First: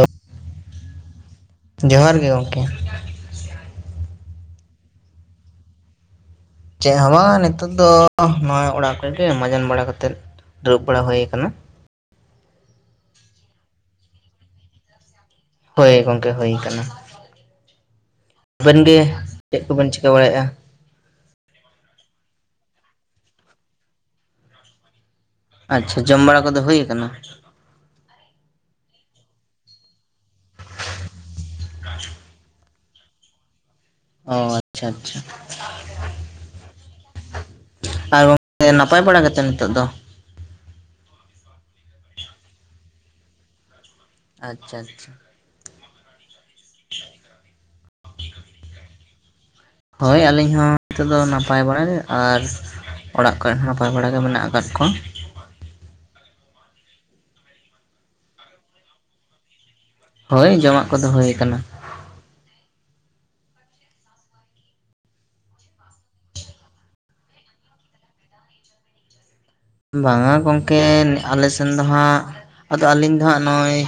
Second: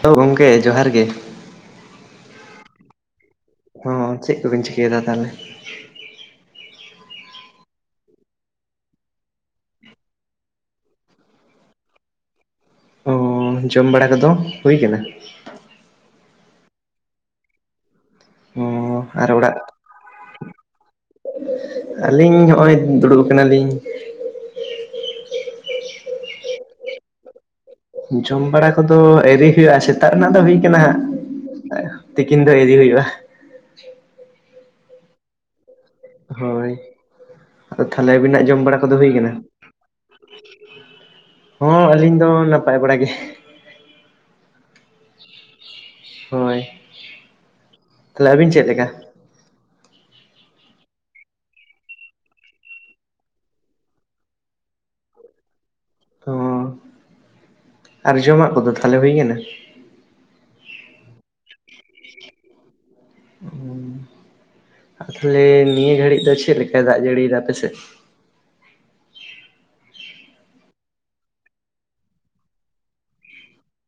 Hello ᱜᱚᱢᱠᱮ ᱡᱚᱦᱟᱨ ᱜᱮ᱾ ᱡᱚᱦᱟᱨ ᱜᱮ ᱜᱚᱝᱠᱮ᱾ ᱦᱚᱸ ᱪᱮᱫ ᱠᱚᱵᱤᱱ ᱪᱤᱠᱟᱹᱭᱮᱫᱟ ᱛᱟᱦᱚᱞᱮ? ᱪᱮᱫ ᱦᱚᱸ ᱵᱟᱝ ᱱᱤᱛᱚᱜ ᱫᱚ ᱱᱚᱣᱟ ᱚᱲᱟᱜ ᱠᱚᱨᱮ ᱜᱮ, ᱢᱟᱡᱟᱱ ᱵᱟᱲᱟ ᱠᱟᱛᱮᱫ ᱫᱩᱲᱩᱵ ᱵᱟᱲᱟ ᱦᱩᱭ ᱟᱠᱟᱱᱟ᱾ ᱚᱻ ᱡᱚᱢ ᱵᱟᱲᱟ ᱠᱚᱫᱚ ᱦᱩᱭ ᱟᱠᱟᱱᱟ? ᱦᱳᱭ ᱜᱚᱝᱠᱮ ᱦᱩᱭ ᱟᱠᱟᱱᱟ᱾ [inaudible] ᱚ ᱟᱵᱮᱱ ᱜᱮ ᱟᱨ ᱚᱲᱟᱜ ᱪᱮᱫ ᱠᱚᱵᱮᱱ ᱪᱤᱠᱟᱹ ᱵᱟᱲᱟᱭᱮᱜ-ᱟ? ᱟᱹᱞᱤᱧ ᱦᱚᱸᱜ-ᱚᱭ ᱫᱩᱲᱩᱵ ᱟᱠᱟᱱᱟ ᱞᱤᱧ᱾ ᱟᱪᱪᱷᱟ ᱾ ᱡᱚᱢ ᱵᱟᱲᱟ ᱠᱚᱫᱚ ᱦᱩᱭ ᱟᱠᱟᱱᱟ? ᱡᱚᱢ ᱵᱟᱲᱟ ᱠᱚᱫᱚ ᱟᱭᱨᱤ ᱦᱩᱭᱩᱜ-ᱟ, ᱥᱮ ᱛᱟᱜ ᱨᱮᱱᱟᱜ ᱫᱚ ᱦᱩᱭ ᱠᱟᱱᱟ ᱦᱟᱸᱜ ᱾ [inaudible] ᱛᱤᱠᱤᱱ ᱫᱚ ᱟᱭᱨᱤ ᱦᱩᱭᱩᱜ-ᱟ ᱾ ᱚ ᱟᱪᱪᱷᱟ ᱟᱪᱪᱷᱟ᱾ ᱦᱳᱭ ᱾ [inaudible] ᱟᱫᱚ ᱛᱟᱦᱞᱮ ᱟᱨ ᱟᱹᱵᱤᱱᱟᱜ ᱡᱚᱢ ᱜᱚᱢᱠᱮ ᱵᱟᱲᱟ ᱠᱚᱫᱚ ᱱᱟᱯᱟᱭ ᱦᱩᱭ ᱠᱟᱱᱟ? ᱜᱮᱛᱚ ᱱᱤᱛᱚᱜ ᱫᱚ ᱦᱚᱸ ᱟᱹᱞᱤᱧ ᱫᱚ ᱱᱟᱯᱟᱭ ᱵᱟᱲᱟ ᱜᱮ᱾ ᱟᱪᱪᱷᱟ ᱟᱪᱪᱷᱟ᱾ ᱦᱳᱭ ᱾ [inaudible] ᱛᱟᱦᱞᱮ ᱟᱹᱵᱤᱱ ᱪᱮᱫ ᱞᱮᱠᱟ? ᱦᱳᱭ ᱟᱹᱞᱤᱧ ᱦᱚᱸ ᱱᱤᱛᱚᱜ ᱫᱚ ᱱᱟᱯᱟᱭ ᱵᱟᱲᱟ ᱜᱮ ᱾ ᱟᱨ ᱚᱲᱟᱜ ᱠᱚᱨᱮ ᱦᱚᱸ ᱱᱟᱯᱟᱭ ᱵᱟᱲᱟ ᱜᱮ ᱢᱮᱱᱟᱜ ᱟᱠᱟᱫ ᱠᱚᱣᱟ᱾ ᱚᱸᱻ [inaudible] ᱟᱨ ᱡᱚᱢᱟᱜ ᱠᱚᱫᱚ ᱛᱟᱦᱚᱞᱮ ᱦᱩᱭ ᱟᱠᱟᱱᱟ? ᱦᱳᱭ ᱡᱚᱢᱟᱜ ᱠᱚᱫᱚ ᱦᱳᱭ ᱟᱠᱟᱱᱟ᱾ [inaudible] ᱛᱟᱦᱚᱞᱮ ᱱᱤᱭᱟᱹ ᱜᱷᱟᱹᱲᱤᱡ ᱫᱚ ᱪᱮᱫ ᱞᱮᱠᱟᱭ ᱫᱟᱜ ᱡᱟᱹᱲᱤᱭᱮᱫᱟ ᱟᱯᱮᱥᱮᱫ? ᱵᱟᱝᱟ ᱜᱚᱢᱠᱮ ᱟᱞᱮ ᱥᱮᱱ ᱫᱚ ᱦᱟᱸᱜ ᱟᱫᱚ ᱟᱹᱞᱤᱧ ᱫᱚ ᱦᱟᱸᱜ ᱱᱚᱜ-ᱚᱭ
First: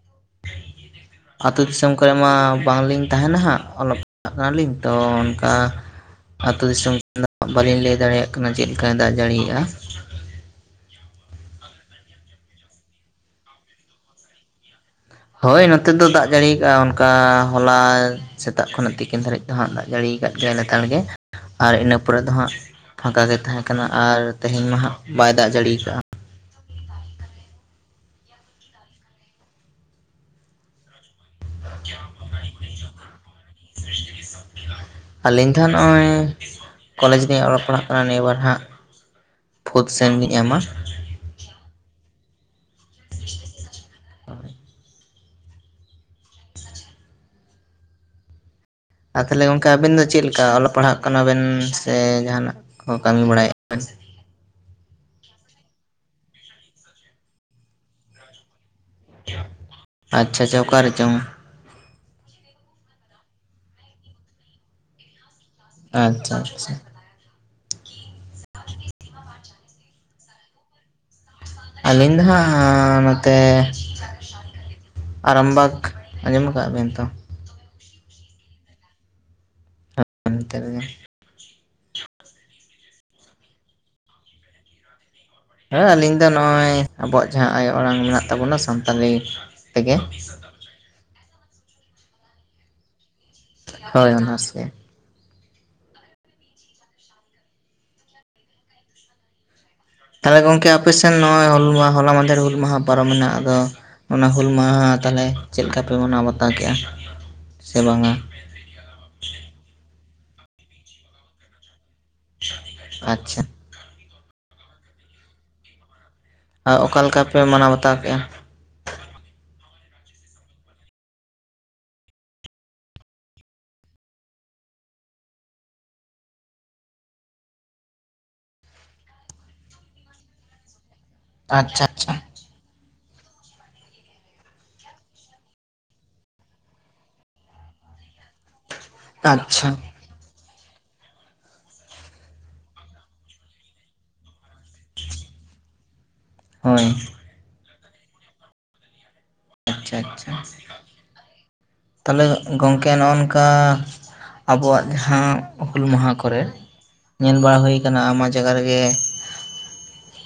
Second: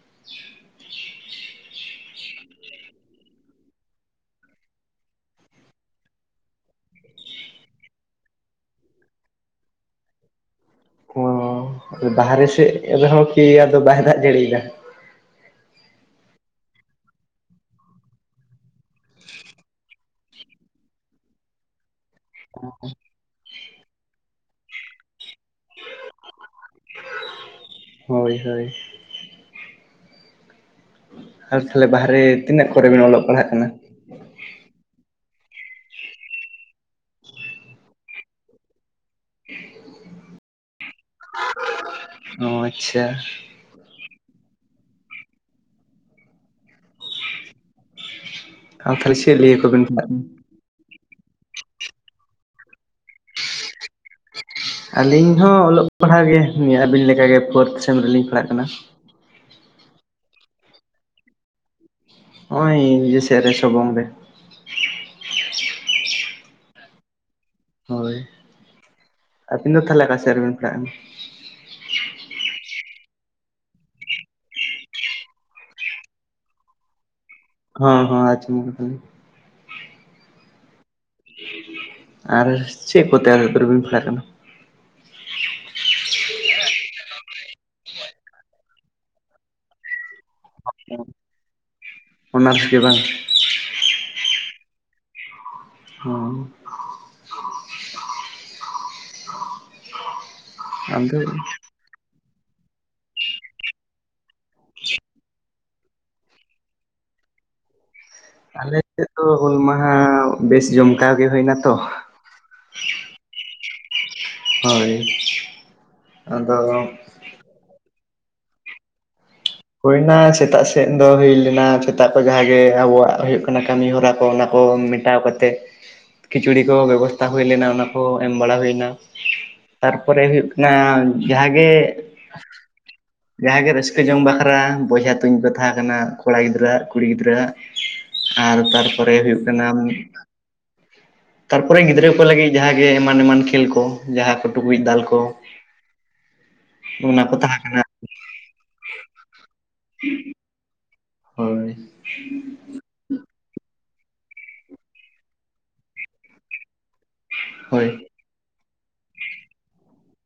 [inaudible] ᱟᱹᱛᱩ ᱫᱤᱥᱚᱢ ᱠᱚᱨᱮ ᱢᱟ ᱵᱟᱝᱞᱤᱧ ᱛᱟᱦᱮᱱᱟ ᱦᱟᱸᱜ ᱚᱞᱚᱜ ᱯᱟᱲᱦᱟᱜ ᱠᱟᱱᱟᱞᱤᱧ, ᱛᱚ ᱚᱱᱠᱟ ᱟᱹᱛᱩ ᱫᱤᱥᱚᱢ [inaudible] ᱵᱟᱞᱤᱧ ᱞᱟᱹᱭ ᱫᱟᱲᱮᱭᱟᱜ ᱠᱟᱱᱟ ᱪᱮᱫ ᱞᱮᱠᱟᱭ ᱫᱟᱜ ᱡᱟᱹᱲᱤᱭᱟᱜ-ᱟ ᱾ [unintelligible] ᱟᱫᱚ ᱵᱟᱦᱨᱮ ᱥᱮᱫ ᱨᱮᱦᱚᱸ ᱠᱤ ᱟᱫᱚ ᱵᱟᱭ ᱫᱟᱜ ᱡᱟᱹᱲᱤᱭᱮᱫᱟ? ᱦᱳᱭ ᱱᱚᱛᱮ ᱫᱚ ᱫᱟᱜ ᱡᱟᱹᱲᱤ ᱟᱠᱟᱜ-ᱟ, ᱚᱱᱠᱟ ᱦᱚᱞᱟ ᱥᱮᱛᱟᱜ ᱠᱷᱚᱱᱟᱜ ᱛᱤᱠᱤᱱ ᱫᱷᱟᱹᱨᱤᱡ ᱫᱚ ᱦᱟᱸᱜ ᱫᱟᱜ ᱡᱟᱹᱲᱤ ᱟᱠᱟᱫ ᱜᱮᱭᱟᱭ ᱞᱮᱛᱟᱲ ᱜᱮ᱾ ᱟᱨ ᱤᱱᱟᱹ ᱯᱚᱨᱮ ᱫᱚ ᱦᱟᱸᱜ ᱯᱷᱟᱸᱠᱟ ᱜᱮ ᱛᱟᱦᱮᱸ ᱠᱟᱱᱟ᱾ ᱟᱨ ᱛᱮᱦᱮᱧ ᱢᱟ ᱦᱟᱸᱜ ᱵᱟᱭ ᱫᱟᱜ ᱡᱟᱹᱲᱤ ᱟᱠᱟᱜ-ᱟ ᱾ [inaudible] ᱦᱳᱭ ᱦᱳᱭ᱾ ᱟᱨ ᱛᱟᱦᱞᱮ ᱵᱟᱦᱨᱮ ᱛᱤᱱᱟᱹᱜ ᱠᱚᱨᱮ ᱵᱮᱱ ᱚᱞᱚᱜ ᱯᱟᱲᱦᱟᱜ ᱠᱟᱱᱟ? [inaudible] ᱟᱹᱞᱤᱧ ᱫᱚ ᱦᱟᱸᱜ ᱱᱚᱜ-ᱚᱭ [inaudible] ᱠᱚᱞᱮᱡᱽ ᱨᱮ ᱞᱤᱧ ᱚᱞᱚᱜ ᱯᱟᱲᱦᱟᱜ ᱠᱟᱱᱟ ᱱᱤᱭᱟᱹ ᱵᱟᱨ ᱦᱟᱸᱜ᱾ ᱯᱷᱳᱨᱛ ᱥᱮᱢ ᱞᱤᱧ ᱮᱢᱟ᱾ [inaudible] ᱚ ᱟᱪᱪᱷᱟ ᱾ [inaudible] ᱟᱨ ᱪᱮᱫ ᱛᱟᱦᱚᱞᱮ ᱞᱤᱭᱮ ᱜᱚᱝᱠᱮ ᱠᱚᱵᱮᱱ ᱟᱵᱮᱱ ᱫᱚ ᱯᱟᱲᱦᱟᱜ ᱪᱮᱫ ᱠᱟᱱᱟ? ᱞᱮᱠᱟ, ᱚᱞᱚᱜ ᱯᱟᱲᱦᱟᱜ ᱠᱟᱱᱟ ᱵᱮᱱ ᱥᱮ ᱡᱟᱦᱟᱱᱟᱜ ᱠᱚ ᱠᱟᱹᱢᱤ ᱵᱟᱲᱟᱭᱮᱫ [unintelligible] ᱟᱹᱞᱤᱧ ᱦᱚᱸ ᱚᱞᱚᱜ ᱯᱟᱲᱦᱟᱜ ᱜᱮ ᱱᱤᱭᱟᱹ ᱟᱹᱵᱤᱱ ᱞᱮᱠᱟᱜᱮ ᱯᱷᱳᱨᱛ ᱥᱮᱢ ᱨᱮᱞᱤᱧ ᱯᱟᱲᱦᱟᱜ ᱠᱟᱱᱟ ᱾ [inaudible] ᱟᱪᱪᱷᱟ ᱟᱪᱪᱷᱟ, ᱚᱠᱟᱨᱮ ᱪᱚᱝ? ᱱᱚᱜ-ᱚᱭ ᱤᱭᱟᱹᱥᱮᱫ ᱨᱮ ᱥᱚᱵᱚᱝ ᱨᱮ ᱾ ᱟᱪᱪᱷᱟ ᱟᱪᱪᱷᱟ ᱾ ᱦᱳᱭ ᱾ [inaudible] ᱟᱹᱵᱤᱱ ᱫᱚ ᱛᱟᱦᱚᱞᱮ ᱚᱠᱟ ᱥᱮᱫ ᱨᱮᱵᱤᱱ ᱯᱟᱲᱟᱜ ᱠᱟᱱᱟ? ᱟᱹᱞᱤᱧ ᱫᱚ ᱦᱟᱸᱜ ᱱᱚᱛᱮ ᱟᱨᱟᱢᱵᱟᱜᱽ ᱟᱸᱡᱚᱢᱟ ᱠᱟᱜ ᱵᱤᱱ ᱛᱚ? ᱦᱮᱸ ᱦᱮ ᱟᱡᱚᱢ ᱠᱟᱫᱟᱞᱤᱧ ᱾ ᱚᱱᱛᱮ ᱨᱮᱜᱮ᱾ ᱟᱨ ᱪᱮᱫ ᱠᱚᱛᱮ [unintelligible] ᱫᱩᱨᱵᱤᱱ ᱯᱟᱲᱟᱜ ᱠᱟᱱᱟ? ᱦᱮᱸ ᱟᱹᱞᱤᱧ ᱫᱚ ᱱᱚᱜ-ᱚᱭ ᱟᱵᱚᱣᱟᱜ ᱡᱟᱦᱟᱸ ᱟᱭᱳ ᱟᱲᱟᱝ ᱢᱮᱱᱟᱜ ᱛᱟᱵᱚᱱᱟ ᱥᱟᱱᱛᱟᱲᱤ ᱛᱮᱜᱮ᱾ ᱚᱱᱟᱨᱥ ᱜᱮ ᱵᱟᱝ? ᱦᱳᱭ ᱚᱱᱟᱨᱥ ᱜᱮ ᱾ [unintelligible] ᱛᱟᱦᱚᱞᱮ ᱜᱚᱝᱠᱮ ᱟᱯᱮ ᱥᱮᱱ ᱟᱫᱚ ᱱᱚᱜ-ᱚᱭ ᱦᱩᱞ ᱢᱟᱦᱟ ᱦᱚᱞᱟ ᱢᱟᱫᱷᱮᱨ ᱦᱩᱞ ᱢᱟᱦᱟ ᱯᱟᱨᱚᱢ ᱢᱮᱱᱟᱜ-ᱟ, ᱟᱫᱚ ᱚᱱᱟ ᱦᱩᱞ ᱢᱟᱦᱟ ᱛᱟᱦᱚᱞᱮ ᱪᱮᱫ ᱞᱮᱠᱟ ᱯᱮ ᱢᱟᱱᱟᱣ ᱵᱟᱛᱟᱣ ᱠᱮᱜ-ᱟ? ᱥᱮ ᱵᱟᱝᱟ? ᱟᱞᱮ ᱥᱮᱫ ᱫᱚ ᱦᱩᱞ ᱢᱟᱦᱟ ᱵᱮᱥ ᱡᱚᱢᱠᱟᱣ ᱜᱮ ᱦᱩᱭᱱᱟᱛᱚ᱾ ᱟᱪᱪᱷᱟ᱾ ᱦᱳᱭ᱾ ᱟᱫᱚ ᱟᱨ ᱚᱠᱟ ᱞᱮᱠᱟ ᱯᱮ ᱢᱟᱱᱟᱣ ᱵᱟᱛᱟᱣ ᱠᱮᱜ-ᱟ? ᱦᱩᱭᱳᱭᱱᱟ ᱥᱮᱛᱟᱜ ᱥᱮᱫ ᱫᱚ ᱦᱩᱭ ᱞᱮᱱᱟ ᱥᱮᱛᱟᱜ ᱠᱚ ᱡᱟᱦᱟᱸᱜ ᱜᱮ ᱟᱵᱚᱣᱟᱜ ᱦᱩᱭᱩᱜ ᱠᱟᱱᱟ ᱠᱟᱹᱢᱤ ᱦᱚᱨᱟ ᱠᱚ ᱚᱱᱟ ᱠᱚ᱾ ᱠᱷᱟᱴᱟᱣ ᱠᱟᱛᱮᱫ ᱠᱷᱤᱪᱩᱲᱤ ᱠᱚ ᱵᱮᱵᱚᱥᱛᱟ ᱦᱩᱭ ᱞᱮᱱᱟ ᱚᱱᱟ ᱠᱚ ᱮᱢ ᱵᱟᱲᱟ ᱦᱩᱭᱱᱟ, ᱛᱟᱨᱯᱚᱨᱮ ᱦᱩᱭᱩᱜ ᱚᱱᱟ ᱡᱟᱦᱟᱸᱮ ᱟᱪᱪᱷᱟ ᱟᱪᱪᱷᱟ ᱡᱟᱦᱟᱸᱜ ᱜᱮ ᱨᱟᱹᱥᱠᱟᱹ ᱡᱚᱝ ᱵᱟ ᱠᱷᱟᱨᱟ ᱵᱚᱡᱦᱟ ᱛᱩᱧ ᱠᱚ ᱛᱟᱦᱮᱸ ᱠᱟᱱᱟ ᱠᱚᱲᱟ ᱜᱤᱫᱽᱨᱟᱹᱣᱟᱜ ᱠᱩᱲᱤ ᱜᱤᱫᱽᱨᱟᱹᱣᱟᱜ, ᱟᱨ ᱛᱟᱨ ᱯᱚᱨᱮ ᱦᱩᱭᱩᱜ ᱠᱟᱱᱟ ᱟᱪᱪᱷᱟ ᱛᱟᱨᱯᱚᱨᱮ ᱜᱤᱫᱽᱨᱟᱹ ᱠᱚ ᱞᱟᱹᱜᱤᱫ ᱡᱟᱦᱟᱸᱜ ᱜᱮ ᱮᱢᱟᱱ ᱮᱢᱟᱱ ᱠᱷᱮᱞ ᱠᱚ ᱡᱟᱦᱟᱸ ᱠᱚ ᱴᱩᱠᱩᱡ ᱫᱟᱞ ᱠᱚ᱾ [unintelligible] ᱦᱳᱭ᱾ ᱚᱱᱟ ᱠᱚ ᱛᱟᱦᱮᱸ ᱠᱟᱱᱟ ᱟᱨᱠᱤ ᱾ ᱟᱪᱪᱷᱟ ᱟᱪᱪᱷᱟ, ᱛᱟᱦᱚᱞᱮ ᱜᱚᱝᱠ ᱜᱚᱢᱠᱮ ᱱᱚᱜᱝᱠᱟ ᱟᱵᱚᱣᱟᱜ ᱡᱟᱦᱟᱸ ᱦᱩᱞ ᱢᱟᱦᱟ ᱠᱚᱨᱮ ᱧᱮᱞ ᱵᱟᱲᱟ ᱦᱩᱭ ᱦᱳᱭ ᱟᱠᱟᱱᱟ ᱟᱭᱢᱟ ᱡᱟᱭᱜᱟ ᱨᱮᱜᱮ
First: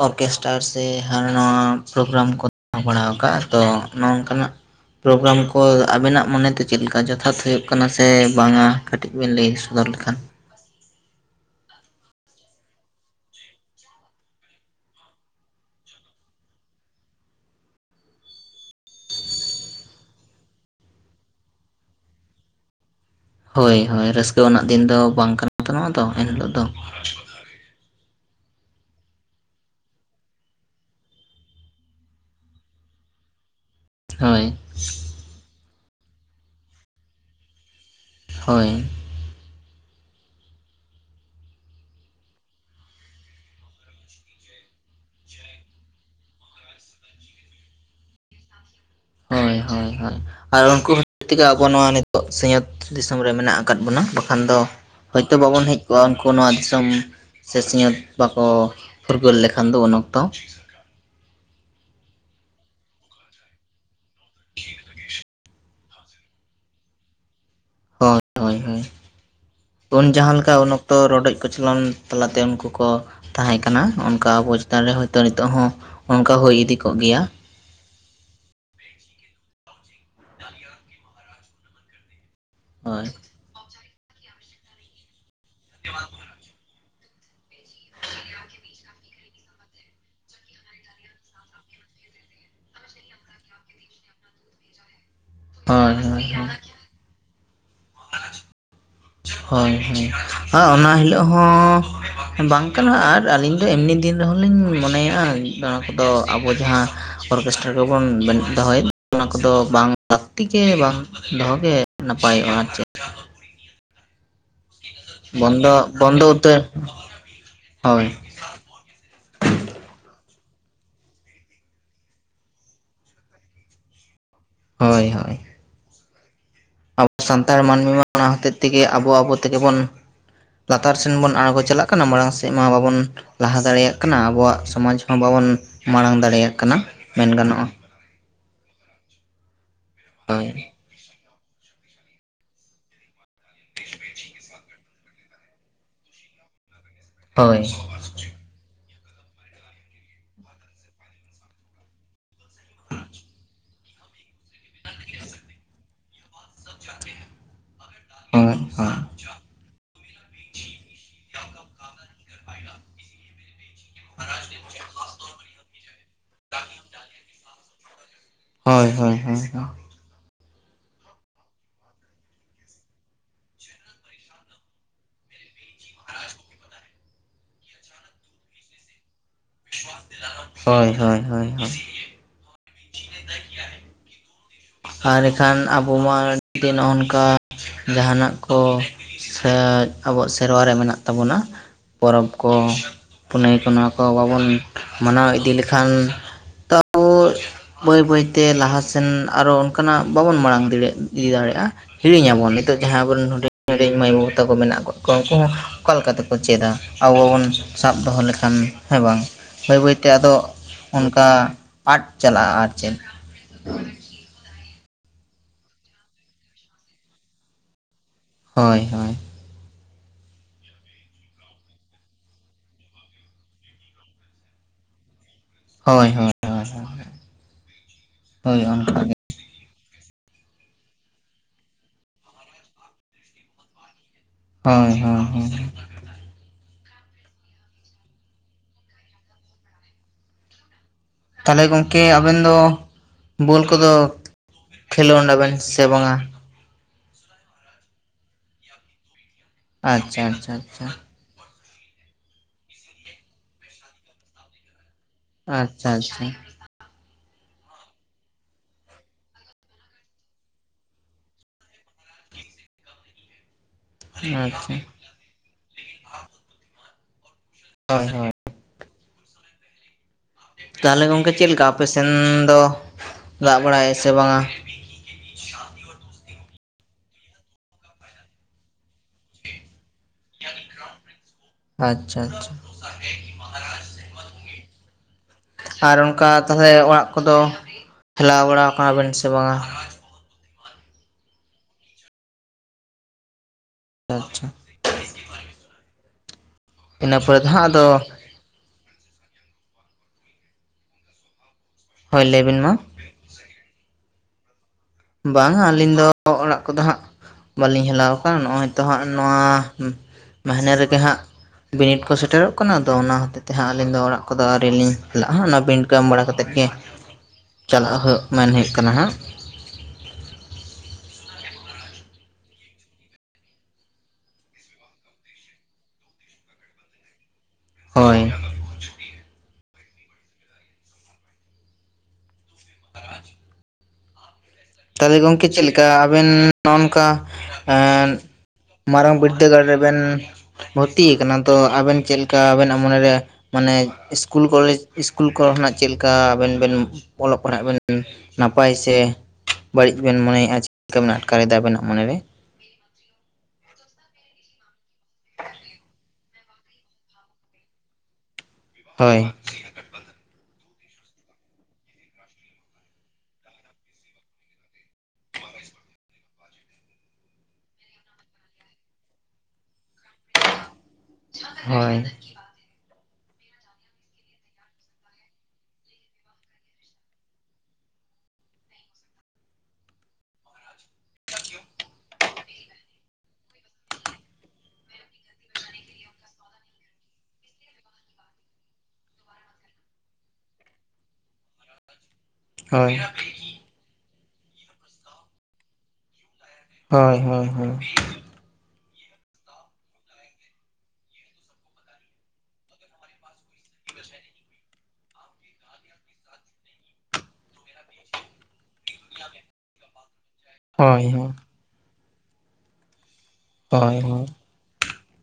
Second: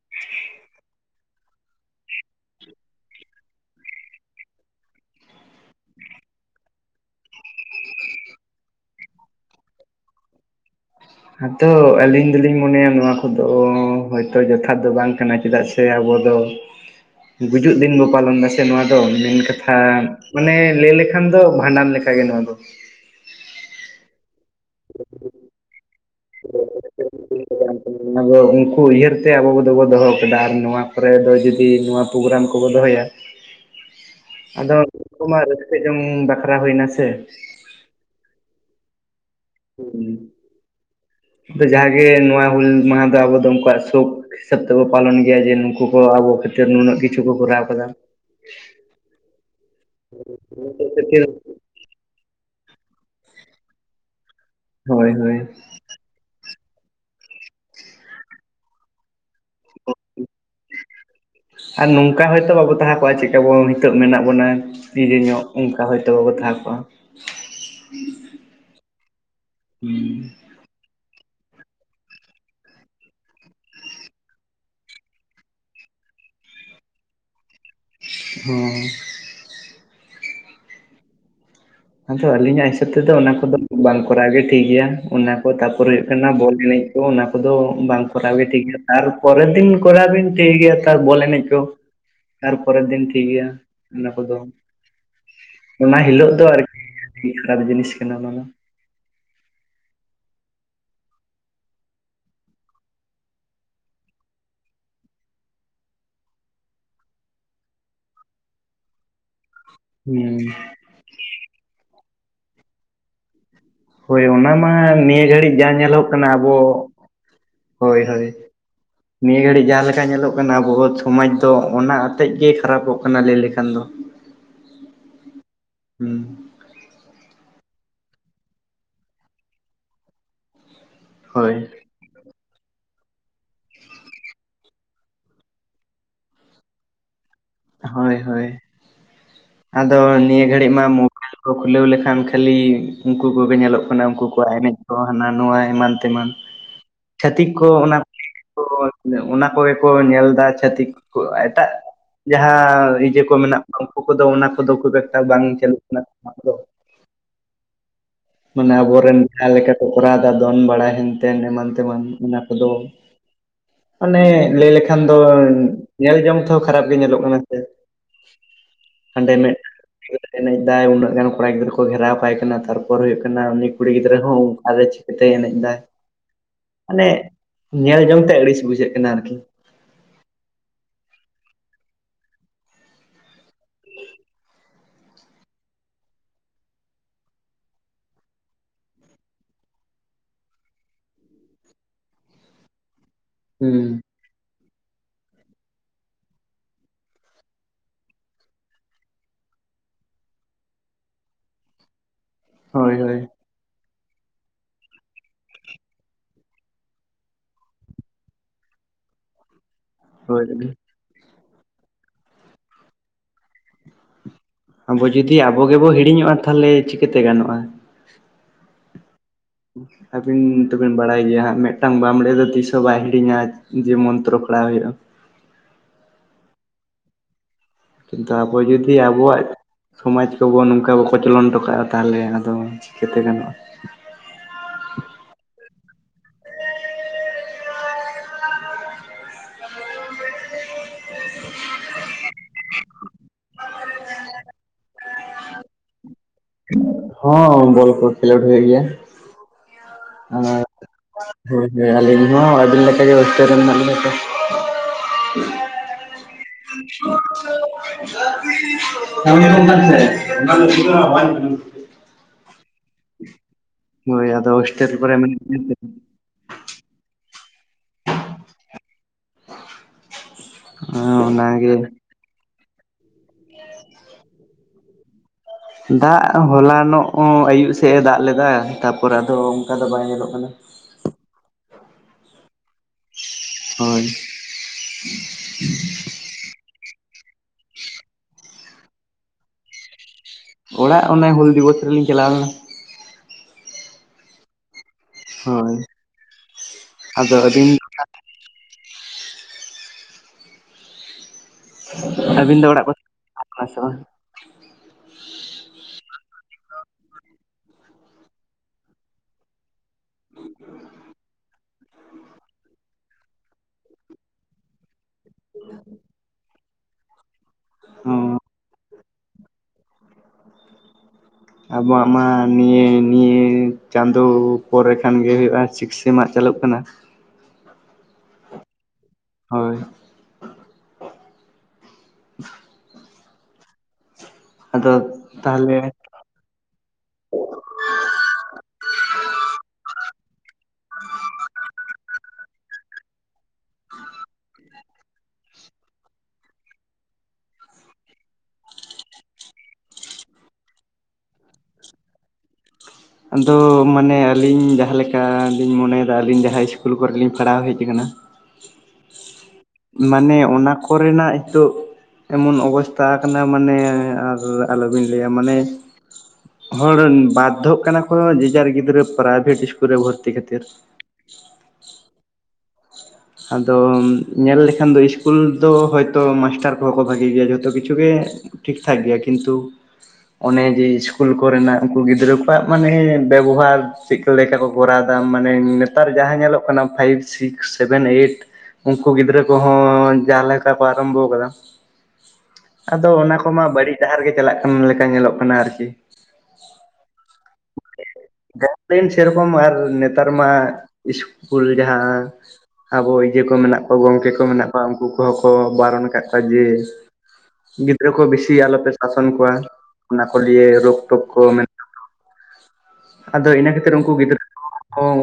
ᱚᱨᱠᱮᱥᱴᱟᱨ ᱥᱮ ᱦᱟᱱᱟ ᱱᱟᱣᱟ ᱯᱨᱳᱜᱨᱟᱢ ᱠᱚ ᱫᱚᱦᱚ ᱵᱟᱲ ᱠᱟᱜ-ᱟ ᱛᱚ ᱱᱚᱝᱠᱟᱱᱟᱜ ᱯᱨᱳᱜᱨᱟᱢ ᱠᱚ ᱟᱵᱮᱱᱟᱜ ᱢᱚᱱᱮᱛᱮ ᱪᱮᱫ ᱞᱮᱠᱟ ᱡᱚᱛᱷᱟᱛ ᱦᱩᱭᱩᱜ ᱠᱟᱱᱟ ᱥᱮ ᱵᱟᱝᱟ? ᱠᱟᱹᱴᱤᱡ ᱵᱤᱱ ᱞᱟᱹᱭ ᱥᱚᱫᱚᱨ ᱞᱮᱠᱷᱟᱱ ᱟᱫᱚ ᱟᱹᱞᱤᱧ ᱫᱚᱞᱤᱧ ᱢᱚᱱᱮᱭᱟ ᱱᱚᱣᱟ ᱠᱚᱫᱚ ᱦᱚᱭᱛᱚ ᱡᱚᱛᱷᱟᱛ ᱫᱚ ᱵᱟᱝ ᱠᱟᱱᱟ ᱪᱮᱫᱟᱜ ᱥᱮ ᱥᱮ ᱟᱵᱚ ᱫᱚ ᱜᱩᱡᱩᱜ ᱫᱤᱱ ᱵᱚᱱ ᱯᱟᱞᱚᱱ ᱮᱫᱟ ᱥᱮ ᱱᱚᱣᱟ ᱫᱚ ᱢᱮᱱ ᱠᱟᱛᱷᱟ᱾ ᱢᱟᱱᱮ ᱞᱟᱹᱭ ᱞᱮᱠᱷᱟᱱ ᱫᱚ ᱵᱷᱟᱸᱰᱟᱱ ᱞᱮᱠᱟᱜᱮ ᱱᱚᱣᱟ ᱫᱚ᱾ ᱦᱳᱭ ᱦᱳᱭ ᱨᱟᱹᱥᱠᱟᱹ ᱟᱱᱟᱜ ᱫᱤᱱ ᱫᱚ ᱵᱟᱝ ᱠᱟᱱᱟ ᱛᱚ ᱱᱚᱣᱟ ᱫᱚ ᱮᱱᱦᱤᱞᱳᱜ ᱫᱚ᱾ [unintelligible] ᱟᱫᱚ ᱩᱱᱠᱩ ᱩᱭᱦᱟᱹᱨ ᱛᱮ ᱟᱵᱚ ᱠᱚᱫᱚᱵᱚ ᱫᱚᱦᱚ ᱠᱟᱫᱟ ᱟᱨ ᱱᱚᱣᱟ ᱠᱚᱨᱮ ᱫᱚ ᱡᱩᱫᱤ ᱱᱚᱣᱟ ᱯᱨᱳᱜᱨᱟᱢ ᱠᱚᱵᱚ ᱫᱚᱦᱚᱭᱟ [unintelligible] ᱦᱳᱭ᱾ ᱟᱫᱚ ᱩᱱᱠᱩ ᱢᱟ ᱨᱟᱹᱥᱠᱟᱹ ᱡᱚᱝ ᱵᱟᱠᱷᱨᱟ ᱦᱩᱭᱱᱟ ᱥᱮ᱾ ᱦᱳᱭ᱾ ᱟᱫᱚ ᱡᱟᱜᱮ ᱱᱚᱣᱟ ᱦᱩᱞ ᱢᱟᱦᱟ ᱫᱚ ᱟᱵᱚ ᱫᱚ ᱩᱱᱠᱩᱣᱟᱜ ᱥᱳᱠ ᱦᱤᱥᱟᱹᱵ ᱛᱮᱠᱚ ᱯᱟᱞᱚᱱ ᱜᱮᱭᱟ ᱡᱮ ᱱᱩᱠᱩ ᱠᱚ ᱟᱵᱚ ᱠᱷᱟᱹᱛᱤᱨ ᱱᱩᱱᱟᱹᱜ ᱠᱤᱪᱷᱩ ᱠᱚ ᱠᱚᱨᱟᱣ ᱠᱟᱫᱟ ᱾ ᱦᱳᱭ ᱦᱳᱭ ᱦᱳᱭ ᱟᱨ ᱩᱱᱠᱩ [unintelligible] ᱦᱚᱛᱮ ᱛᱮᱜᱮ ᱟᱵᱚ ᱟᱵᱚ ᱱᱚᱣᱟ ᱱᱤᱛᱚᱜ ᱥᱤᱧᱚᱛ ᱫᱤᱥᱚᱢ ᱨᱮ ᱢᱮᱱᱟᱜ ᱟᱠᱟᱫ ᱵᱚᱱᱟ, ᱵᱟᱠᱷᱟᱱ ᱫᱚ ᱦᱳᱭ ᱦᱳᱭᱛᱚ ᱦᱳᱭ ᱵᱟᱵᱚᱱ ᱦᱮᱡ ᱟᱠᱟᱱᱟ, ᱩᱱᱠᱩ ᱱᱚᱣᱟ ᱫᱤᱥᱚᱢ ᱥᱮ ᱥᱤᱧᱚᱛ ᱵᱟᱠᱚ ᱯᱷᱩᱨᱜᱟᱹᱞ ᱞᱮᱠᱷᱟᱱ ᱫᱚ ᱩᱱ ᱚᱠᱛᱚ, ᱟᱨ ᱱᱚᱝᱠᱟ ᱦᱚᱳᱭᱛᱳ ᱵᱟᱵᱚ ᱛᱟᱦᱮᱸ ᱠᱚᱜᱼᱟ, ᱪᱮᱫᱞᱮᱠᱟᱵᱚᱱ ᱱᱤᱛᱳᱜ ᱢᱮᱱᱟᱜ ᱵᱚᱱᱟ ᱤᱡᱮ ᱧᱚᱜ, ᱚᱱᱠᱟ ᱦᱭᱛᱚ ᱵᱟᱵᱚ ᱛᱟᱦᱮᱱ ᱠᱚᱜᱼᱟ᱾ ᱦᱳᱭ ᱦᱳᱭ ᱦᱳ [unintelligible] ᱩᱱ ᱡᱟᱦᱟᱸᱠᱟ ᱩᱱ ᱚᱠᱛᱚ ᱨᱚᱰᱚᱡ ᱠᱚᱪᱚᱞᱚᱱ ᱞᱛᱟᱞᱟᱛᱮ ᱩᱱᱠᱩ ᱠᱚ, ᱛᱟᱦᱮᱸ ᱠᱟᱱᱟ ᱚᱱᱠᱟ ᱟᱵᱚ ᱪᱮᱛᱟᱱ ᱨᱮ ᱦᱳᱭᱛᱳ ᱱᱤᱛᱚᱜ ᱦᱚᱸ ᱚᱱᱠᱟ ᱦᱩᱭ ᱤᱫᱤ ᱠᱚᱜ ᱜᱮᱭᱟ, ᱦᱚ [inaudible] ᱟᱪᱪᱷᱟ ᱟᱹᱞᱤᱧᱟᱜ ᱦᱤᱥᱟᱹᱵ ᱦᱳᱭ ᱛᱮᱫᱚ ᱚᱱᱟ ᱠᱚᱫᱚ ᱵᱟᱝ ᱠᱚᱨᱟᱣ ᱜᱮ ᱴᱷᱤᱠ ᱜᱮᱭᱟ, ᱚᱱᱟ ᱠᱚ ᱛᱟᱯᱚᱨ ᱦᱩᱭᱩᱜ ᱠᱟᱱᱟ ᱵᱚᱞ ᱮᱱᱮᱡ, ᱛᱚ ᱚᱱᱟ ᱠᱚᱫᱚ ᱵᱟᱝ ᱠᱚᱨᱟᱣ ᱜᱮ ᱴᱷᱤᱠ ᱜᱮᱭᱟ, ᱛᱟᱨ ᱯᱚᱨᱮ ᱫᱤᱱ ᱠᱚᱨᱟᱣ ᱵᱤᱱ ᱴᱷᱤᱠ ᱜᱮᱭᱟ ᱛᱟᱨ ᱵᱚᱞ ᱮᱱᱮᱡ ᱠᱚ, ᱟᱨ ᱯᱚᱨᱮ ᱫᱤᱱ ᱴᱷᱤᱠ ᱜᱮᱭᱟ, ᱚᱱᱟ ᱠᱚᱫᱚ ᱦᱳᱭ, ᱠᱷᱨᱟ ᱵ ᱡᱤᱱ [unintelligible] ᱠᱟᱱᱟ ᱱᱟᱢᱟᱱᱟ ᱦᱳᱭ, ᱦᱳᱭ ᱚᱱᱟ ᱦᱤᱞᱳᱜ ᱦᱚᱸ, ᱵᱟᱝ ᱠᱟᱱᱟ, ᱟᱨ ᱟᱹᱞᱤᱧ ᱫᱚ ᱮᱢᱱᱤ ᱫᱤᱱ ᱨᱮᱦᱚᱸ ᱞᱤᱧ ᱢᱚᱱᱮᱭᱭᱟᱼᱟ ᱱᱚᱣᱟ ᱠᱚᱫᱚ ᱟᱵᱚ ᱡᱟᱦᱟᱸ ᱚᱨᱜᱮᱥᱴᱨᱟ ᱠᱚᱵᱚᱱ ᱫᱚᱦᱚᱭᱮᱫ, ᱚᱱᱟ ᱠᱚᱫᱚ ᱵᱟᱝ ᱦᱩᱸ ᱞᱟᱹᱠᱛᱤ ᱜᱮ, ᱵᱟᱝ ᱫᱚᱦᱚᱜᱮ ᱱᱟᱯᱟᱭᱚᱜᱼᱟ ᱟᱨ ᱪᱮᱫ? ᱦᱳᱭ ᱚᱱᱟ ᱢᱟ ᱱᱤᱭᱟᱹ ᱜᱷᱟᱹᱲᱤᱡ ᱡᱟ ᱵᱚᱱᱫᱚ ᱧᱮᱞᱚᱜ ᱠᱟᱱᱟ ᱵᱚᱱᱫᱚ ᱟᱵᱚ ᱩᱛᱟᱹᱨ ᱦᱳᱭ ᱦᱳᱭ, [inaudible] ᱱᱤᱭᱟᱹ ᱜᱷᱟᱹᱲᱤᱡ ᱡᱟᱦᱟᱸ ᱞᱮᱠᱟ ᱧᱮᱞᱚᱜ ᱠᱟᱱᱟ ᱟᱵᱚ ᱥᱚᱢᱟᱡᱽ ᱫᱚ, ᱚᱱᱟ ᱟᱛᱮᱫ ᱜᱮ ᱠᱷᱟᱨᱟᱯᱚᱜ ᱠᱟᱱᱟ ᱞᱟᱹᱭ ᱞᱮᱠᱷᱟᱱ ᱫᱚ, ᱦᱮᱸ [inaudible] ᱦᱳᱭ ᱦᱳᱭ, ᱦᱩᱸ [inaudible] ᱟᱵᱚ ᱥᱟᱱᱛᱟᱲ ᱢᱟᱹᱱᱢᱤ ᱢᱟ ᱚᱱᱟ ᱦᱚᱛᱮᱫ ᱛᱮᱜᱮ ᱟᱵᱚ ᱟᱵᱚ ᱛᱮᱜᱮ ᱵᱚᱱ ᱞᱟᱛᱟᱨ ᱥᱮᱱ ᱵᱚᱱ ᱟᱬᱜᱚ ᱦᱳᱭ ᱪᱟᱞᱟᱜ ᱠᱟᱱᱟ, ᱠᱟᱱᱟ, ᱢᱟᱲᱟᱝ ᱥᱮᱫ ᱢᱟ ᱵᱟᱵᱚᱱ, ᱞᱟᱦᱟ ᱫᱟᱲᱮᱭᱟᱜ ᱠᱟᱱᱟ ᱟᱵᱚᱣᱟᱜ ᱥᱚᱢᱟᱡᱽ ᱦᱚᱸ ᱵᱟᱵᱚᱱ ᱢᱟᱲᱟᱝ ᱫᱟᱲᱮᱭᱟᱜ ᱠᱟᱱᱟ ᱢᱮᱱ ᱜᱟᱱᱚᱜᱼᱟ, ᱦᱳᱭ ᱦᱳᱭ, ᱟᱫᱚ ᱱᱤᱭᱟᱹ ᱦᱳᱭ ᱜᱷᱟᱹᱲᱤᱡ ᱢᱟ, ᱯᱮᱡ ᱠᱚ ᱠᱷᱩᱞᱟᱹᱣ ᱞᱮᱠᱷᱟᱱ ᱠᱷᱟᱹᱞᱤ ᱩᱱᱠᱩ ᱠᱚᱜᱮ ᱧᱮᱞᱚᱜ ᱠᱟᱱᱟ ᱩᱱᱠᱩ ᱠᱚᱣᱟᱜ ᱮᱱᱮᱡ, ᱚ ᱦᱟᱱᱟ ᱱᱚᱣᱟ ᱮᱢᱟᱱ ᱛᱮᱢᱟᱱ ᱪᱷᱟᱹᱛᱤᱠ ᱦᱳᱭ ᱠᱚ ᱚᱱᱟ, ᱫᱚ ᱠᱚ ᱚᱱᱟ ᱠᱚᱜᱮ ᱠᱚ ᱧᱮᱞᱫᱟ ᱪᱟᱹᱛᱤᱠ ᱮᱴᱟᱜ ᱡᱟᱦᱟᱸ ᱰᱤᱡᱮ ᱠᱚ ᱢᱮᱱᱟᱜ ᱠᱚᱣᱟ ᱩᱱᱠᱩ ᱡᱟᱦᱟ ᱤᱡᱳ ᱠᱚᱫᱚ ᱚᱱᱟ ᱠᱚᱫᱚ ᱠᱷᱩᱵ [unintelligible] ᱮᱠᱴᱟ ᱵᱟᱝ ᱪᱟᱹᱞᱩᱜ ᱠᱟᱱᱟ ᱦᱳᱭ ᱢᱟᱱᱮ ᱦᱳᱭ ᱟᱵᱚᱨᱮᱱ ᱯᱮᱲᱟ ᱞᱮᱠᱟ ᱠᱚ ᱠᱚᱨᱟᱣ ᱮᱫᱟ ᱫᱚᱱ ᱵᱟᱲᱟᱭ ᱦᱮᱱᱛᱮ ᱮᱢᱟᱱ ᱛᱮᱢᱟᱱ, ᱟᱫᱚ, ᱢᱟᱱᱮ ᱞᱟᱹᱭ ᱞᱮᱠᱷᱟᱱ ᱫᱚ ᱧᱮᱞ ᱡᱚᱝ ᱛᱮᱦᱚᱸ ᱠᱷᱟᱨᱟᱯ ᱜᱮ ᱧᱮᱞᱚᱜ ᱠᱟᱱᱟ ᱥᱮ, ᱦᱳᱭ ᱦᱳᱭ ᱦᱳᱭ, ᱠᱩᱲ ᱜᱤᱫᱽᱨ ᱮᱱᱮᱡᱫᱟᱭ, ᱩᱱᱟᱹᱜ ᱜᱟᱱ ᱠᱚᱲᱟ ᱜᱤᱫᱨᱟᱹ ᱜᱷᱮᱨᱟᱣ ᱠᱟᱭ ᱠᱟᱱᱟ ᱛᱟᱨᱯᱚᱨ, ᱯᱚᱨᱮ ᱦᱩᱭᱩᱜ ᱠᱟᱱᱟ, ᱩᱱᱤ ᱠᱩᱲᱤ ᱜᱤᱫᱽᱨᱟᱹ ᱦᱚᱸ ᱚᱫᱚ ᱪᱤᱠᱟᱹᱛᱮ ᱮᱱᱮᱡ ᱫᱟᱭ, [inaudible] ᱢᱟᱱᱮ, ᱧᱮᱞᱡᱚᱝ ᱛᱮ ᱟᱹᱲᱤᱥ ᱵᱩᱡᱷᱟᱹᱜ ᱠᱟᱱᱟ ᱟᱨᱠᱤ, ᱦᱳᱭ ᱦᱳᱭ ᱦᱳᱭ, ᱪᱤᱱ ᱫ [unintelligible] ᱦ [inaudible] ᱟᱨ ᱮᱱᱠᱷᱟᱱ ᱟᱵᱚ ᱢᱟ [unintelligible] ᱡᱩᱫᱤ ᱱᱚᱜᱝᱠᱟ ᱡᱟᱦᱟᱱᱟᱜ ᱠᱚ ᱟᱵᱚᱣᱟᱜ ᱥᱮᱨᱣᱟ ᱨᱮ ᱢᱮᱱᱟᱜ ᱛᱟᱵᱚᱱᱟ, ᱯᱚᱨᱚᱵᱽ ᱠᱚ, ᱯᱩᱱᱟᱹᱭ ᱠᱚ ᱦᱩᱸ ᱱᱚᱣᱟ ᱠᱚ, ᱵᱟᱵᱚᱱ ᱢᱟᱱᱟᱣ ᱤᱫᱤ ᱞᱮᱠᱷᱟᱱ ᱛᱚ ᱟᱵᱳ ᱵᱟᱹᱭ ᱵᱟᱹᱭᱛᱮ ᱞᱟᱦᱟ ᱥᱮᱱ ᱟᱨᱚ ᱚᱱᱠᱟᱱᱟᱜ ᱵᱟᱵᱚᱱ ᱢᱟᱲᱟᱝ ᱤᱫᱤ ᱫᱟᱲᱮᱭᱟᱜᱼᱟ᱾ ᱦᱤᱲᱤᱧ ᱟᱵᱚᱱ ᱱᱤᱛᱚᱜ ᱦᱳᱭ ᱡᱟᱦᱟᱸ ᱟᱵᱚ ᱦᱳᱭ ᱨᱮᱱ ᱦᱩᱰᱤᱝ ᱦᱩᱰᱤᱝ ᱢᱟᱹᱭ ᱵᱟᱹᱵᱩ ᱛᱟᱠᱚ, ᱢᱮᱱᱟᱜ ᱟᱠᱟᱫ ᱠᱚᱣᱟ ᱩᱱᱠᱩ ᱦᱚᱸ ᱚᱠᱟ ᱞᱮᱠᱟ ᱞᱮᱠᱟᱛᱮᱠᱚ ᱪᱮᱫᱟ? ᱟᱵᱚ ᱵᱚᱱ ᱥᱟᱵ ᱫᱚᱦᱚ ᱞᱮᱠᱷᱟᱱ ᱦᱮᱸ ᱵᱟᱝ ᱵᱟᱹᱭ ᱵᱟᱹᱭᱛᱮ ᱛᱮ ᱟᱫᱚ ᱦᱳᱭ ᱫᱤᱫᱤ, ᱚᱱᱠᱟ ᱟᱫ ᱪᱟᱞᱟᱜᱼᱟ ᱟᱨ ᱪᱮᱫ ᱟᱵᱚ ᱡᱩᱫᱤ ᱟᱵᱚ ᱜᱮᱵᱚ ᱦᱤᱲᱤᱧᱚᱜᱼᱟ᱾ ᱛᱟᱦᱚᱞᱮ ᱪᱤᱠᱟᱹᱛᱮ ᱜᱟᱱᱚᱜᱼᱟ? ᱦᱳᱭ ᱦᱳᱭ ᱟᱹᱵᱤᱱ ᱛᱚᱵᱤᱱ ᱵᱟᱲᱟᱭ ᱜᱮᱭᱟ ᱦᱟᱸᱜ, ᱢᱤᱫᱴᱟᱝ ᱵᱟᱢᱵᱲᱮ ᱫᱚ ᱛᱤᱥ ᱦᱚᱸ ᱵᱟᱭ ᱦᱤᱲᱤᱧᱟ ᱡᱮ ᱢᱚᱱᱛᱨᱚ ᱠᱷᱟᱲᱟᱣ ᱦᱩᱭᱩᱜᱼᱟ ᱾ ᱦᱳᱭ ᱦᱳᱭ ᱦᱳᱭ ᱦᱳᱭ ᱚᱱᱠᱟ ᱜᱮ [inaudible] ᱥᱚᱢᱟᱡᱽ ᱠᱚᱵᱚ ᱱᱚᱝᱠᱟ ᱵᱟᱠᱚ ᱪᱚᱞᱚᱱ ᱦᱚᱴᱚ ᱠᱟᱜᱼᱟ ᱛᱟᱦᱚᱞᱮ ᱟᱫᱚ ᱪᱤᱠᱟᱹᱛᱮ ᱜᱟᱱᱚᱜᱼᱟ᱾ ᱦᱳᱭ ᱦᱳᱭ ᱦᱚᱭ ᱛᱟᱦᱚᱞᱮ ᱜᱚᱜᱠᱮ ᱟᱵᱮᱱ ᱫᱚ, ᱵᱚᱞ ᱠᱚᱫᱚ ᱠᱷᱮᱞᱳᱰ ᱟᱵᱮᱱ ᱥᱮ ᱵᱟᱝᱟ? ᱦᱚᱸ ᱵᱚᱞ ᱠᱚ ᱠᱷᱮᱞᱳᱰ ᱦᱩᱭᱩᱜ ᱜᱮᱭᱟ ᱾ ᱟᱪᱪᱷᱟ ᱟᱪᱪᱷᱟ ᱟᱪᱪᱷᱟ [unintelligible] ᱦᱳᱭ ᱦᱳᱭ ᱟᱹᱞᱤᱧ ᱦᱚᱸ ᱟᱹᱵᱤᱱ ᱞᱮᱠᱟ [unintelligible] ᱨᱮ ᱢᱮᱱᱟᱜ ᱞᱤᱧᱟ ᱛᱚ? ᱟᱪᱪᱷᱟ ᱟᱪᱪᱷᱟ [unintelligible] [unintelligible] ᱦᱳᱭ ᱟᱫᱚ ᱟᱪᱪᱷᱟ ᱦᱳᱥᱴᱮᱞ [unintelligible] ᱞᱤᱝ ᱦᱳᱭ ᱦᱳᱭ ᱛᱟᱦᱚᱞᱮ ᱜᱚᱝᱠᱮ ᱪᱮᱫ ᱞᱮᱠᱟ ᱚᱱᱟᱜᱮ ᱟᱯᱮ ᱥᱮᱱ ᱫᱚ, ᱫᱟᱜ ᱵᱟᱲᱟᱭᱟ ᱥᱮ ᱵᱟᱝᱟ? ᱫᱟᱜ ᱦᱚᱞᱟᱱᱚᱜ ᱟᱹᱭᱩᱵ ᱥᱮᱫ ᱮ ᱫᱟᱜ ᱞᱮᱫᱟ᱾ ᱛᱟᱯᱚᱨᱮ ᱟᱫᱚ ᱚᱱᱠᱟ ᱫᱚ ᱵᱟᱭ ᱧᱮᱞᱚᱜ ᱠᱟᱱᱟ? ᱟᱪᱪᱷᱟ ᱟᱪᱪᱷᱟ ᱦᱚᱭ ᱟᱨ ᱚᱱᱠᱟ ᱛᱟᱦᱚᱞᱮ, ᱚᱲᱟᱜ ᱠᱚᱫᱚ ᱴᱮᱞᱟᱣ ᱵᱟᱲᱟᱣ ᱠᱟᱱᱟᱵᱱ ᱥᱮ ᱵᱟᱝᱟ? ᱚᱲᱟᱜ ᱚᱱᱟ ᱦᱩᱞ ᱫᱤᱵᱚᱥ ᱨᱮᱞᱤᱧ ᱪᱟᱞᱟᱣ ᱞᱮᱱᱟ ᱾ ᱚ -ᱟᱪᱪᱷᱟ ᱦᱳᱭ ᱤᱱᱟᱹ ᱯᱚᱨᱮ ᱫᱚ ᱦᱟᱸᱜ ᱟᱫᱚ ᱦᱳᱭ ᱞᱟᱹᱭ ᱵᱤᱱ ᱟᱹᱵᱤᱱ ᱫᱚ ᱢᱟ ᱚᱲᱟᱜ ᱠᱚ ᱪᱟᱞᱟᱣ ᱠᱟᱱᱟ ᱥᱮ ᱵᱟᱝ-ᱟ? ᱵᱟᱝᱟ ᱟᱹᱞᱤᱧ ᱫᱚ ᱚᱲᱟᱜ ᱠᱚᱫᱚ ᱦᱟᱸᱜ, ᱵᱟᱹᱞᱤᱧ ᱦᱮᱞᱟᱣ ᱠᱟᱱ ᱱᱚᱜᱼᱚᱭ ᱛᱚ ᱦᱟᱸᱜ ᱱᱚᱣᱟ ᱢᱟᱹᱦᱱᱮᱹ ᱨᱮᱜᱮ ᱦᱟᱸᱜ ᱵᱤᱱᱤᱰ ᱠᱚ ᱥᱮᱴᱮᱨᱚᱜ ᱠᱟᱱᱟ ᱟᱫᱚ ᱚᱱᱟ ᱦᱚᱛᱮᱡ ᱛᱮᱦᱟᱸᱜ ᱟᱹᱞᱤᱧ ᱫᱚ ᱚᱲᱟᱜ ᱠᱚᱫᱚ ᱟᱣᱨᱤᱧ ᱞᱤᱧ ᱪᱟᱞᱟᱜᱼᱟ ᱾ ᱚᱱᱟ ᱵᱤᱤᱰ ᱠᱚ ᱮᱢ ᱵᱟᱲᱟ ᱠᱟᱛᱮᱫ ᱜᱮ ᱪᱟᱞᱟᱣ ᱦᱩᱭᱩᱜ, ᱢᱮᱱ ᱦᱩᱭᱩᱜ ᱠᱟᱱᱟ ᱦᱟᱸᱜ ᱟᱵᱚᱣᱟᱜ ᱢᱟ ᱱᱤᱭᱟᱹ ᱱᱤᱭᱟᱹ ᱪᱟᱸᱫᱳ ᱯᱚᱨᱮ ᱠᱷᱟᱱ ᱜᱮ ᱦᱩᱭᱩᱜᱼᱟ ᱾ ᱥᱤᱠᱥ ᱨᱮᱱᱟᱜ ᱪᱟᱹᱟ ᱞᱩᱜ ᱠᱟᱱᱟ ᱾ ᱦᱳᱭ ᱦᱚᱭ [unintelligible] ᱟᱫᱚ ᱛᱟᱦᱚᱞᱮ ᱜᱚᱝᱠᱮ ᱪᱮᱫ ᱞᱮᱠᱟ ᱛᱟᱦᱚᱞᱮ ᱟᱵᱮᱱ ᱱᱚᱜᱠᱟ, ᱱᱚᱝᱠᱟ ᱢᱟᱨᱟᱝ ᱵᱤᱨᱫᱫᱟᱹᱜᱟᱲ ᱨᱮᱵᱮᱱ ᱵᱷᱚᱨᱛᱤ ᱠᱟᱱᱟ ᱛᱚ ᱟᱵᱮᱱ ᱪᱮᱫ ᱪᱮᱫ ᱞᱮᱠᱟ ᱟᱵᱮᱱᱟᱜ ᱢᱚᱱᱮ ᱨᱮ, ᱢᱟᱱᱮ ᱤᱥᱠᱩᱞ ᱠᱚᱞᱮᱡᱽ ᱤᱥᱠᱩᱞ ᱠᱚᱨᱮᱱᱟᱜ ᱪᱮᱫ ᱞᱮᱠᱟ ᱟᱵᱮᱱ ᱵᱮᱱ ᱚᱞᱚᱜ ᱯᱟᱲᱦᱟᱜ ᱵᱮᱱ ᱱᱟᱯᱟᱭ ᱥᱮ ᱵᱟᱹᱲᱤᱡ ᱵᱮᱱ ᱢᱚᱱᱮᱭ-ᱟ ᱪᱮᱫ ᱞᱮᱠᱟ ᱵᱮᱱ ᱟᱴᱠᱟᱨᱮᱫᱟ ᱟᱵᱮᱱᱟᱜ ᱢᱚᱱᱮ ᱨᱮ? ᱟᱫᱚ ᱢᱟᱱᱮ ᱟᱹᱞᱤᱧ ᱡᱟᱦᱟᱸ ᱞᱮᱠᱟ ᱞᱤᱧ ᱢᱚᱱᱮᱭ ᱮᱫᱟ ᱟᱹᱞᱤᱧ ᱡᱟᱦᱟᱸ ᱤᱥᱠᱩᱞ ᱠᱚᱨᱮ ᱞᱤᱧ ᱯᱟᱲᱦᱟᱣ ᱦᱮᱡ ᱠᱟᱱᱟ᱾ ᱦᱚᱭ ᱢᱟᱱᱮ ᱚᱱᱟ ᱠᱚᱨᱮᱱᱟᱜ ᱦᱤᱛᱳᱜ ᱮᱢᱚᱱ ᱚᱵᱚᱥᱛᱟ ᱠᱟᱱᱟ ᱢᱟᱱᱮ ᱟᱨ ᱟᱞᱚᱵᱤᱱ ᱞᱟᱹᱭᱟ ᱢᱟᱱᱮ ᱦᱚᱲ ᱵᱟᱫᱽ-ᱫᱷᱳᱜ ᱠᱟᱱᱟ ᱠᱚ ᱡᱮᱡᱟᱨ ᱜᱤᱫᱽᱨᱟᱹ ᱯᱨᱟᱭᱵᱷᱮᱴ ᱤᱥᱠᱩᱞ ᱨᱮ ᱵᱷᱚᱨᱛᱤ ᱠᱷᱟᱹᱛᱤᱨ᱾ ᱦᱚᱭ ᱟᱫᱚ ᱧᱮᱞ ᱞᱮᱠᱷᱟᱱ ᱫᱚ ᱥᱠᱩᱞ ᱫᱚ ᱦᱚᱭ ᱛᱚ ᱢᱟᱥᱴᱟᱨ ᱠᱚᱦᱚᱸ ᱠᱚ ᱵᱷᱟᱹᱜᱤ ᱜᱮᱭᱟ ᱡᱷᱚᱛᱚ ᱠᱤᱪᱷᱩ ᱜᱮ ᱴᱷᱤᱠ ᱴᱷᱟᱠ ᱜᱮᱭᱟ ᱠᱤᱱᱛᱩ ᱚᱱᱮ ᱡᱮ ᱤᱥᱠᱩᱞ ᱠᱚᱨᱮᱱᱟᱜ ᱩᱱᱠᱩ ᱜᱤᱫᱽᱨᱟᱹ -ᱣᱟᱜ ᱢᱟᱱᱮ ᱵᱮᱵᱚᱦᱟᱨ ᱪᱮᱫ ᱞᱮᱠᱟ ᱠᱚ ᱠᱚᱨᱟᱣ ᱮᱫᱟ ᱢᱟᱱᱮ ᱱᱮᱛᱟᱨ ᱡᱟᱦᱟᱸ ᱧᱮᱞᱚᱜ ᱠᱟᱱᱟ ᱯᱷᱟᱭᱤᱵᱽ, ᱥᱤᱠᱥ, ᱥᱮᱵᱷᱮᱱ, ᱮᱭᱤᱴ ᱩᱱᱠᱩ ᱜᱤᱫᱽᱨᱟᱹ ᱠᱚᱦᱚᱸ ᱡᱟᱦᱟᱸ ᱞᱮᱠᱟ ᱠᱚ ᱟᱨᱟᱢᱵᱚ ᱟᱠᱟᱫᱟ᱾ ᱦᱳᱭ ᱟᱫᱚ ᱚᱱᱟ ᱠᱚᱢᱟ ᱵᱟᱹᱲᱤᱡ ᱰᱟᱦᱟᱨ ᱜᱮ ᱪᱟᱞᱟᱜ ᱠᱟᱱ ᱞᱮᱠᱟ ᱧᱮᱞᱚᱜ ᱠᱟᱱᱟ ᱟᱨᱠᱤ᱾ ᱦᱳᱭ ᱦᱳᱭ ᱦᱳᱭ, ᱜᱟᱨᱞᱟᱭᱤᱱ ᱥᱮ ᱨᱚᱠᱚᱢ ᱟᱨ ᱱᱮᱛᱟᱨ ᱢᱟ ᱤᱥᱠᱩᱞ ᱡᱟᱦᱟᱸ ᱟᱵᱚ ᱤᱭᱟᱹ ᱠᱚ ᱢᱮᱱᱟᱜ ᱠᱚᱣᱟ ᱜᱚᱝᱠᱮ ᱠᱚ ᱢᱮᱱᱟᱜ ᱠᱚᱣᱟ, ᱩᱱᱠᱩ ᱠᱚᱦᱚᱸ ᱠᱚ ᱵᱟᱨᱚᱱ ᱟᱠᱟᱫ ᱠᱚᱣᱟ ᱡᱮ ᱜᱤᱫᱽᱨᱟᱹ ᱠᱚ ᱵᱮᱥᱤ ᱟᱞᱚ ᱯᱮ ᱥᱟᱥᱚᱱ ᱠᱚᱣᱟ ᱚᱱᱟ ᱠᱚ ᱞᱤᱭᱮ ᱨᱳᱜᱽ ᱦᱳᱭ ᱦᱳᱭ ᱴᱳᱜ ᱠᱚ ᱟᱫᱚ ᱤᱱᱟᱹ ᱠᱷᱟᱹᱛᱤᱨ ᱦᱳᱭ ᱩᱱᱠᱩ ᱦᱳᱭ ᱜᱤᱫᱽᱨᱟᱹ ᱠᱚᱦᱚᱸ ᱦᱚᱸ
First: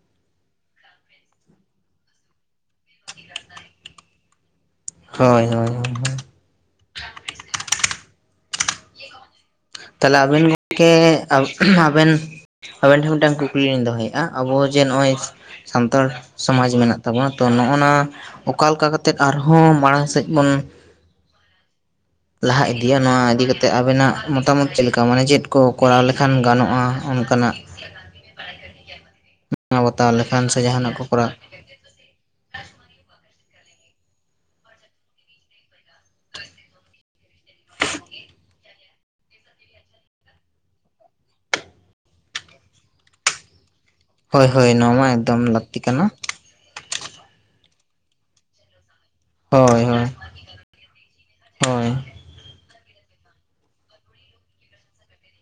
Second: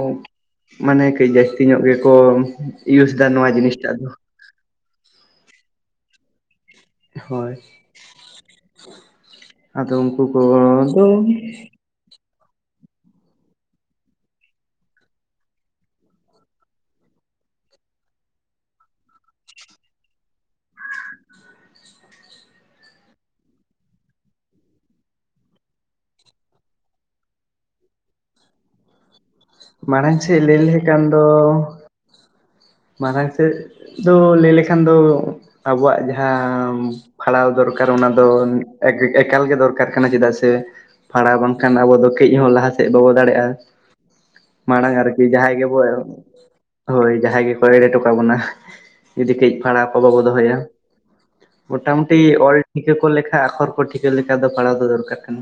ᱢᱟᱱᱮ ᱠᱟᱹᱡ ᱡᱟᱹᱥᱛᱤ ᱧᱚᱜ ᱜᱮᱠᱚ ᱤᱭᱩᱥ ᱮᱫᱟ ᱱᱚᱣᱟ ᱡᱤᱱᱤᱥ ᱴᱟᱜ ᱫᱚ᱾ ᱦᱳᱭ ᱦᱳᱭ ᱦᱳᱭ ᱦᱳᱭ᱾ ᱦᱳᱭ ᱟᱫᱚ ᱛᱟᱦᱞᱮ ᱩᱱᱠᱩ ᱟᱵᱮᱱ ᱜᱚᱝᱠᱮ ᱠᱚᱫᱚ ᱟᱵᱮᱱ ᱟᱵᱮᱱ ᱴᱷᱮᱱ ᱢᱤᱫ ᱴᱟᱱ ᱠᱩᱠᱞᱤ ᱞᱤᱧ ᱫᱚᱦᱚᱭᱮᱫ-ᱟ᱾ ᱟᱵᱚ ᱡᱮ ᱱᱚᱜ-ᱚᱭ ᱥᱟᱱᱛᱟᱲ ᱥᱚᱢᱟᱡᱽ ᱢᱮᱱᱟᱜ ᱛᱟᱵᱚᱱᱟ ᱛᱚ ᱱᱚᱜ-ᱚ ᱱᱟ ᱚᱠᱟ ᱞᱮᱠᱟ ᱠᱟᱛᱮᱫ ᱟᱨ ᱦᱚᱸ ᱢᱟᱲᱟᱝ ᱥᱮᱫ ᱵᱚᱱ [inaudible] ᱞᱟᱦᱟ ᱤᱫᱤᱭᱟ ᱱᱚᱣᱟ ᱤᱫᱤ ᱠᱟᱛᱮᱫ ᱟᱵᱮᱱᱟᱜ ᱢᱚ- ᱛᱟᱢᱚᱛ ᱪᱮᱫ ᱞᱮᱠᱟ ᱢᱟᱱᱮ ᱪᱮᱫ ᱠᱚ ᱠᱚᱨᱟᱣ ᱞᱮᱠᱷᱟᱱ ᱜᱟᱱᱚᱜ-ᱟ ᱚᱱᱠᱟ ᱱᱟᱜ? ᱵᱟᱛᱟᱣ ᱢᱟᱲᱟᱝ ᱥᱮᱫ ᱞᱮᱠᱷᱟᱱ ᱞᱟᱹᱭ ᱥᱮ ᱞᱮᱞᱦᱮ ᱡᱟᱦᱟᱱᱟᱜ ᱠᱟᱱ ᱠᱚ ᱫᱚ᱾ ᱠᱚᱨᱟᱣ ᱢᱟᱲᱟᱝ ᱥᱮᱫ ᱫᱚ ᱞᱟᱹᱭ ᱞᱮᱠᱷᱟᱱ ᱫᱚ ᱟᱵᱚᱣᱟᱜ ᱡᱟᱦᱟᱸ ᱯᱷᱟᱲᱟᱣ ᱫᱚᱨᱠᱟᱨ ᱚᱱᱟ ᱫᱚ ᱮᱠᱟᱞ ᱜᱮ ᱫᱚᱨᱠᱟᱨ ᱠᱟᱱᱟ ᱪᱮᱫᱟᱜ ᱥᱮ ᱯᱷᱟᱲᱟᱣ ᱵᱟᱝᱠᱷᱟᱱ ᱟᱵᱚ ᱫᱚ ᱠᱟᱹᱡ ᱦᱚᱸ ᱞᱟᱦᱟ ᱪᱮᱫ ᱵᱟᱵᱚ ᱫᱟᱲᱮᱭᱟᱜ-ᱟ᱾ ᱦᱳᱭ ᱦᱳᱭ ᱢᱟᱲᱟᱝ ᱱᱚᱣᱟ ᱢᱟ ᱟᱨᱠᱤ ᱮᱠᱫᱚᱢ ᱡᱟᱦᱟᱭ ᱜᱮᱵᱚ ᱞᱟᱹᱠᱛᱤ ᱮᱦᱚᱵ ᱠᱟᱱᱟ ᱦᱳᱭ ᱡᱟᱦᱟᱸᱭ ᱜᱮᱠᱚ ᱮᱲᱮ ᱦᱚᱴᱚ ᱠᱟᱵᱚᱱᱟ ᱡᱩᱫᱤ ᱠᱟᱹᱡ ᱦᱳᱭ ᱯᱟᱲᱟᱣ ᱠᱚ ᱦᱳᱭ ᱵᱟᱵᱚ ᱫᱚᱦᱚᱭᱟ᱾ ᱦᱳᱭ ᱢᱚᱴᱟ ᱢᱩᱴᱤ ᱚᱞ ᱴᱷᱤᱠᱟᱹ ᱠᱚ ᱞᱮᱠᱷᱟ ᱟᱠᱷᱚᱨ ᱠᱚ ᱴᱷᱤᱠᱟᱹ ᱞᱮᱠᱷᱟ ᱫᱚ ᱯᱟᱲᱦᱟᱣ ᱫᱚ ᱫᱚᱨᱠᱟᱨ ᱠᱟᱱᱟ᱾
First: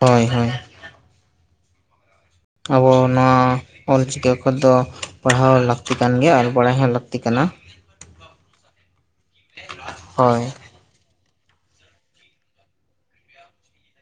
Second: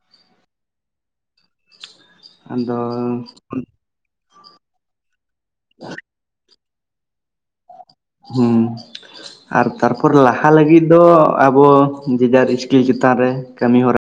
ᱦᱳᱭ ᱦᱳᱭ, ᱟᱫᱚ ᱟᱵᱚ ᱱᱚᱣᱟ ᱚᱞ ᱪᱤᱠᱤ ᱚᱠᱷᱚᱨ ᱫᱚ ᱯᱟᱲᱦᱟᱣ ᱞᱟᱹᱠᱛᱤ ᱠᱟᱱ ᱜᱮᱭᱟ ᱟᱨ ᱵᱟᱲᱟᱭ ᱦᱚᱸ ᱞᱟᱹᱠᱛᱤ ᱠᱟᱱᱟ᱾ ᱦᱩᱸ ᱟᱨ ᱛᱟᱨᱯᱚᱨ ᱦᱳᱭ ᱞᱟᱦᱟ ᱞᱟᱹᱜᱤᱫ ᱫᱚ ᱟᱵᱚ ᱡᱮᱡᱟᱨ ᱤᱥᱠᱤᱞ ᱪᱮᱛᱟᱱ ᱨᱮ ᱠᱟᱹᱢᱤ ᱦᱚᱨᱟ